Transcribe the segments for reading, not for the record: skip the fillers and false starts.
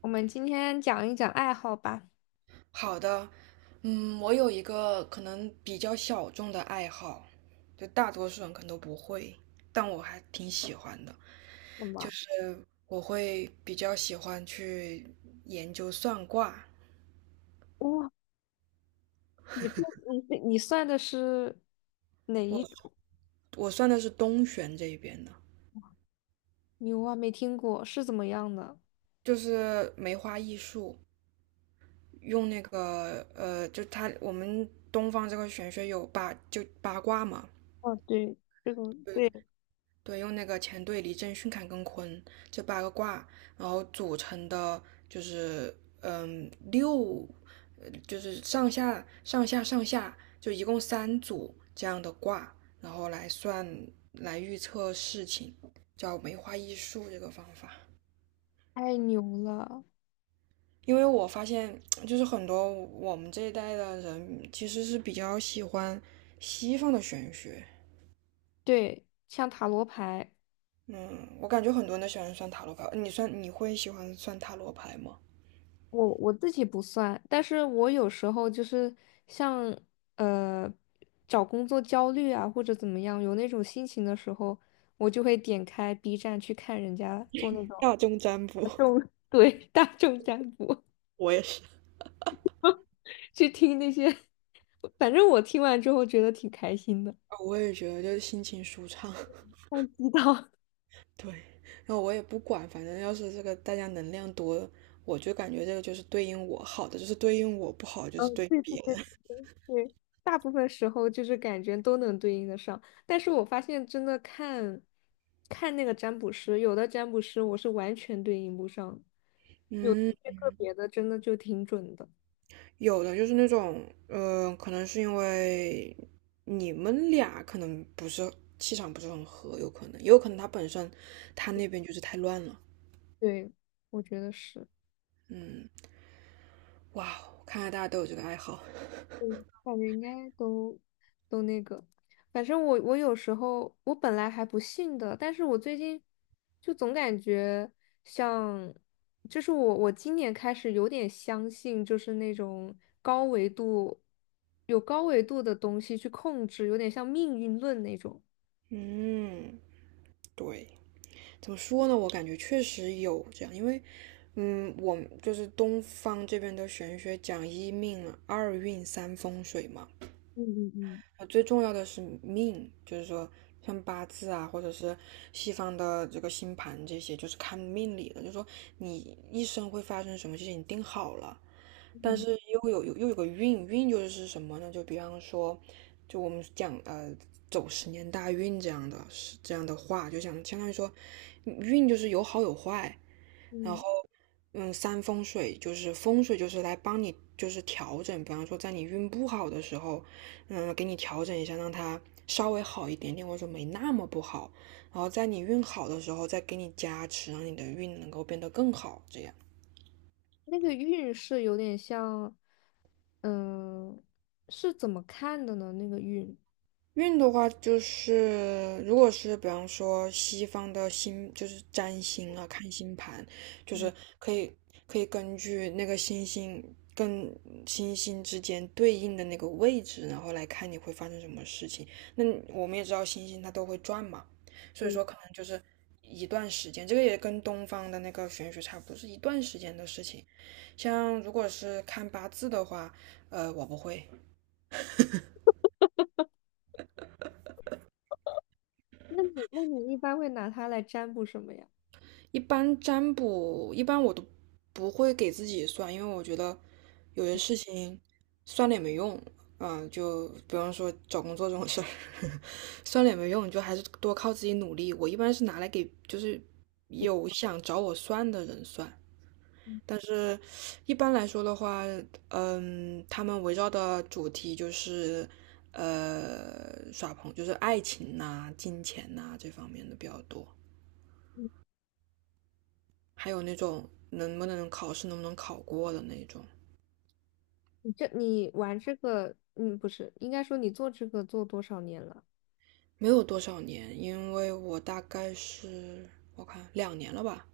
我们今天讲一讲爱好吧。好的，我有一个可能比较小众的爱好，就大多数人可能都不会，但我还挺喜欢的，什就么？是我会比较喜欢去研究算卦。哇，你这你算的是哪我一种？我算的是东玄这一边的，牛啊，没听过，是怎么样的？就是梅花易数，用那个就它我们东方这个玄学有就八卦嘛，哦，对，这种对，对，用那个乾兑离震巽坎艮坤这八个卦，然后组成的就是六，就是上下上下上下，就一共三组这样的卦，然后来预测事情，叫梅花易数这个方法。太牛了。因为我发现，就是很多我们这一代的人其实是比较喜欢西方的玄学。对，像塔罗牌，嗯，我感觉很多人都喜欢算塔罗牌。你会喜欢算塔罗牌吗？我自己不算，但是我有时候就是像呃找工作焦虑啊，或者怎么样，有那种心情的时候，我就会点开 B 站去看人家做那种大众占卜，大众，对，大众占卜。我也是，去听那些，反正我听完之后觉得挺开心的。啊我也觉得就是心情舒畅，像鸡汤，对，然后我也不管，反正要是这个大家能量多，我就感觉这个就是对应我好的，就是对应我不好，就嗯，是对对对别对的。对，大部分时候就是感觉都能对应得上，但是我发现真的看，看那个占卜师，有的占卜师我是完全对应不上的，有一嗯，些个别的真的就挺准的。有的就是那种，可能是因为你们俩可能不是气场不是很合，有可能，也有可能他本身他那边就是太乱了。对，我觉得是，嗯，哇，看来大家都有这个爱好。嗯，感觉应该都。个。反正我有时候我本来还不信的，但是我最近就总感觉像，就是我今年开始有点相信，就是那种高维度有高维度的东西去控制，有点像命运论那种。嗯，对。怎么说呢？我感觉确实有这样，因为，我就是东方这边的玄学讲一命啊、二运、三风水嘛，嗯嗯嗯最重要的是命，就是说像八字啊，或者是西方的这个星盘这些，就是看命理的，就是说你一生会发生什么事情，你定好了，但嗯。是又有个运，运就是什么呢？就比方说，就我们讲走10年大运这样的话，就想相当于说，运就是有好有坏，然后嗯，三风水就是风水就是来帮你就是调整，比方说在你运不好的时候，给你调整一下，让它稍微好一点点，或者说没那么不好，然后在你运好的时候再给你加持，让你的运能够变得更好，这样。那个运是有点像，嗯、是怎么看的呢？那个运，运的话，就是如果是比方说西方的星，就是占星啊，看星盘，就是可以可以根据那个星星跟星星之间对应的那个位置，然后来看你会发生什么事情。那我们也知道星星它都会转嘛，所以说可能就是一段时间，这个也跟东方的那个玄学差不多，是一段时间的事情。像如果是看八字的话，我不会。那你一般会拿它来占卜什么呀？一般占卜，一般我都不会给自己算，因为我觉得有些事情算了也没用。就比方说找工作这种事儿，算了也没用，你就还是多靠自己努力。我一般是拿来给就是有想找我算的人算，但是一般来说的话，他们围绕的主题就是耍朋，就是爱情呐、金钱呐、这方面的比较多。还有那种能不能考过的那种。你这你玩这个，嗯，不是，应该说你做这个做多少年了？没有多少年，因为我大概是我看2年了吧，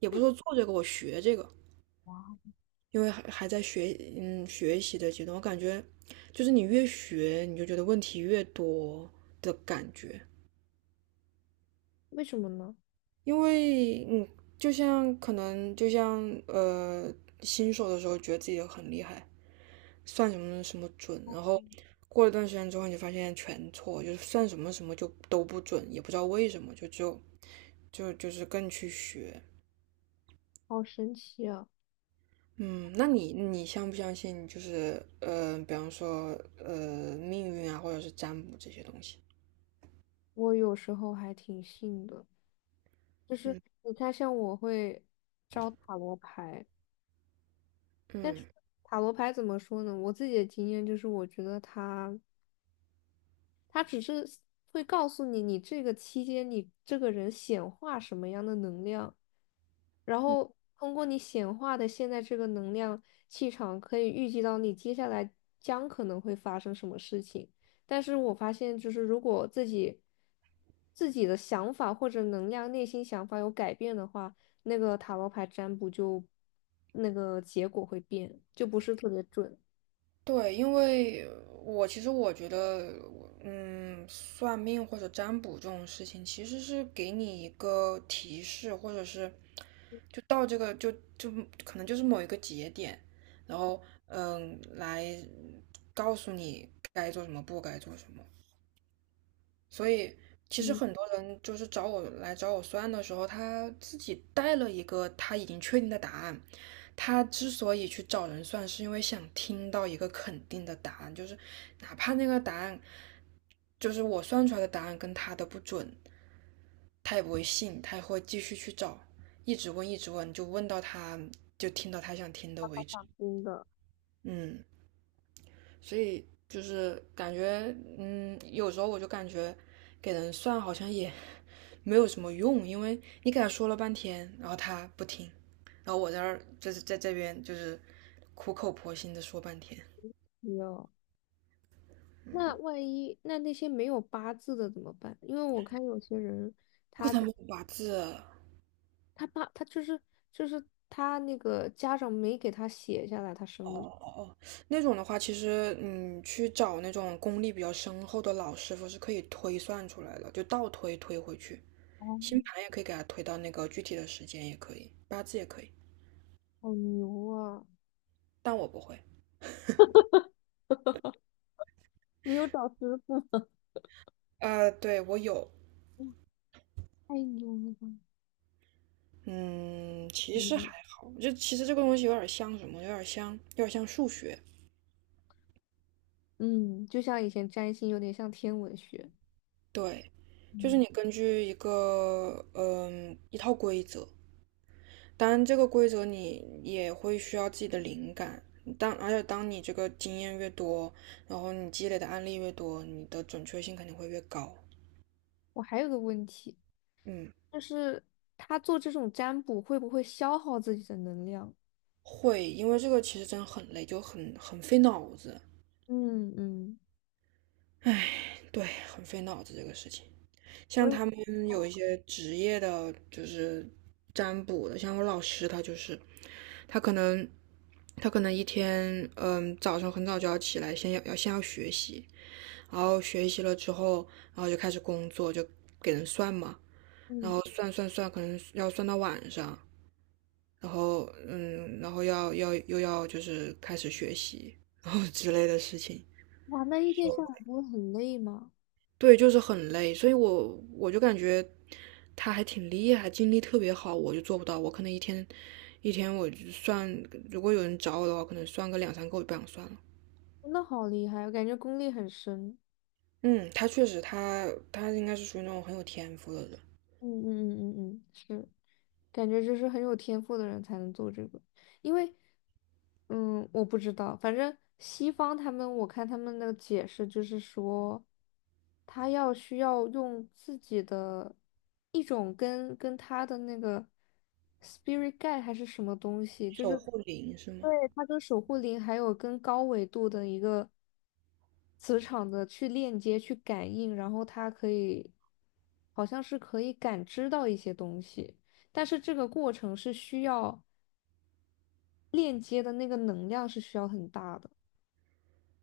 也不是说做这个，我学这个，因为还在学习的阶段，我感觉就是你越学，你就觉得问题越多的感觉，为什么呢？因为就像可能新手的时候觉得自己很厉害，算什么什么准，然后过了一段时间之后，你就发现全错，就是算什么什么就都不准，也不知道为什么，就是更去学。好神奇啊！嗯，那你相不相信就是比方说命运啊，或者是占卜这些东西？我有时候还挺信的，就是嗯你看，像我会招塔罗牌，但是嗯塔罗牌怎么说呢？我自己的经验就是，我觉得它只是会告诉你，你这个期间你这个人显化什么样的能量，然后通过你显化的现在这个能量气场，可以预计到你接下来将可能会发生什么事情。但是我发现，就是如果自己的想法或者能量、内心想法有改变的话，那个塔罗牌占卜就那个结果会变，就不是特别准。对，因为其实我觉得，算命或者占卜这种事情，其实是给你一个提示，或者是就到这个就可能就是某一个节点，然后来告诉你该做什么，不该做什么。所以其实嗯，很多人就是找我算的时候，他自己带了一个他已经确定的答案。他之所以去找人算，是因为想听到一个肯定的答案，就是哪怕那个答案就是我算出来的答案跟他的不准，他也不会信，他也会继续去找，一直问，一直问，就听到他想听的为止。真的，嗯。所以就是感觉，有时候我就感觉给人算好像也 没有什么用，因为你给他说了半天，然后他不听，然后我在这儿就是在这边就是苦口婆心的说半天，没有。那万一那些没有八字的怎么办？因为我看有些人，我给他们八字。他就是就是他那个家长没给他写下来，他哦生的哦哦，那种的话，其实去找那种功力比较深厚的老师傅是可以推算出来的，就倒推推回去，哦，星盘也可以给他推到那个具体的时间，也可以，八字也可以，好牛啊！但我不会。你有找师傅，对，我有，太牛了吧！嗯，其实还嗯好，就其实这个东西有点像什么，有点像数学。嗯，就像以前占星有点像天文学。对，就是嗯，你根据一个嗯一套规则，当然这个规则你也会需要自己的灵感。而且当你这个经验越多，然后你积累的案例越多，你的准确性肯定会越高。我还有个问题，嗯，就是他做这种占卜会不会消耗自己的能量？会，因为这个其实真的很累，就很费脑子。嗯嗯，唉，对，很费脑子这个事情。像我也他们有一哦，些职业的，就是占卜的，像我老师他就是，他可能他可能一天，早上很早就要起来，先要学习，然后学习了之后，然后就开始工作，就给人算嘛，然嗯，后算算算，可能要算到晚上，然后然后又要就是开始学习 然后之类的事情。哇，那一天下来不会很累吗？对，就是很累，所以我就感觉他还挺厉害，精力特别好，我就做不到。我可能一天我就算，如果有人找我的话，可能算个两三个，我就不想算了。真的好厉害，我感觉功力很深。嗯，他确实他，他应该是属于那种很有天赋的人，嗯嗯嗯嗯嗯，是。感觉就是很有天赋的人才能做这个，因为，嗯，我不知道，反正西方他们，我看他们的解释就是说，他要需要用自己的一种跟他的那个 spirit guide 还是什么东西，就守是护灵是吗？对，他跟守护灵还有跟高维度的一个磁场的去链接、去感应，然后他可以好像是可以感知到一些东西。但是这个过程是需要链接的那个能量是需要很大的，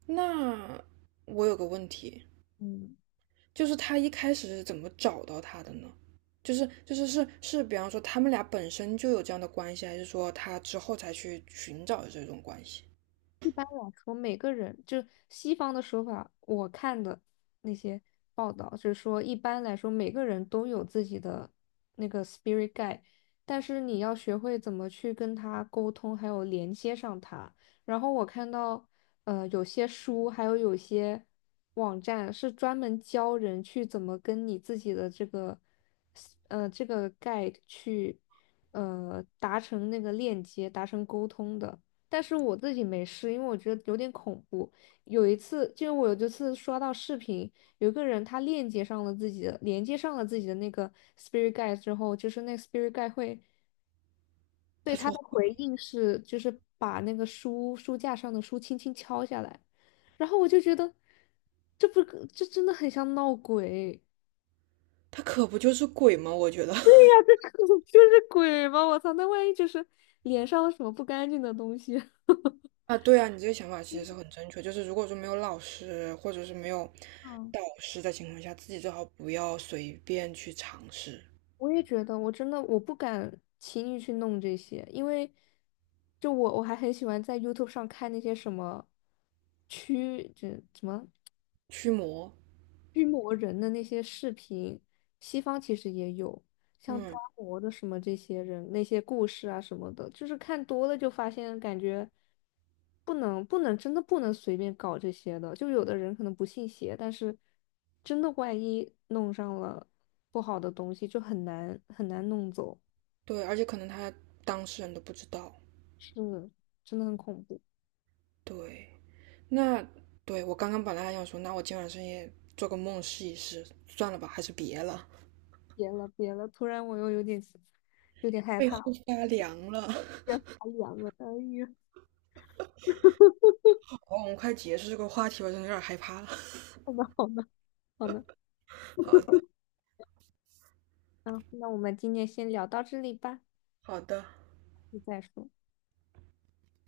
那我有个问题，嗯。就是他一开始是怎么找到他的呢？就是，比方说他们俩本身就有这样的关系，还是说他之后才去寻找的这种关系？一般来说，每个人就西方的说法，我看的那些报道就是说，一般来说每个人都有自己的那个 spirit guide,但是你要学会怎么去跟他沟通，还有连接上他。然后我看到，有些书还有有些网站是专门教人去怎么跟你自己的这个，这个 guide 去，达成那个链接，达成沟通的。但是我自己没事，因为我觉得有点恐怖。有一次，就是我有一次刷到视频，有一个人他链接上了自己的，连接上了自己的那个 spirit g u i d 之后，就是那个 spirit g u i 会对他他说的回应是，就是把那个书书架上的书轻轻敲下来，然后我就觉得，这不可，这真的很像闹鬼。他可不就是鬼吗？我觉得 呀，这就是鬼吗？我操，那万一就是脸上有什么不干净的东西？啊，对啊，你这个想法其实是很正确。就是如果说没有老师或者是没有嗯，导师的情况下，自己最好不要随便去尝试我也觉得，我真的我不敢轻易去弄这些，因为就我还很喜欢在 YouTube 上看那些什么驱这什么驱魔。驱魔人的那些视频，西方其实也有，像抓嗯，魔的什么这些人那些故事啊什么的，就是看多了就发现感觉不能真的不能随便搞这些的，就有的人可能不信邪，但是真的万一弄上了不好的东西，就很难弄走。对，而且可能当事人都不知道。是，真的很恐怖。对，那对我刚刚本来还想说，那我今晚深夜做个梦试一试，算了吧，还是别了，别了，别了，突然我又有点害背后怕，发凉了。要发凉了。哎呀，好，我们快结束这个话题吧，真的有点害怕了。好的，好的，好的。好的，嗯，那我们今天先聊到这里吧，好的。再说。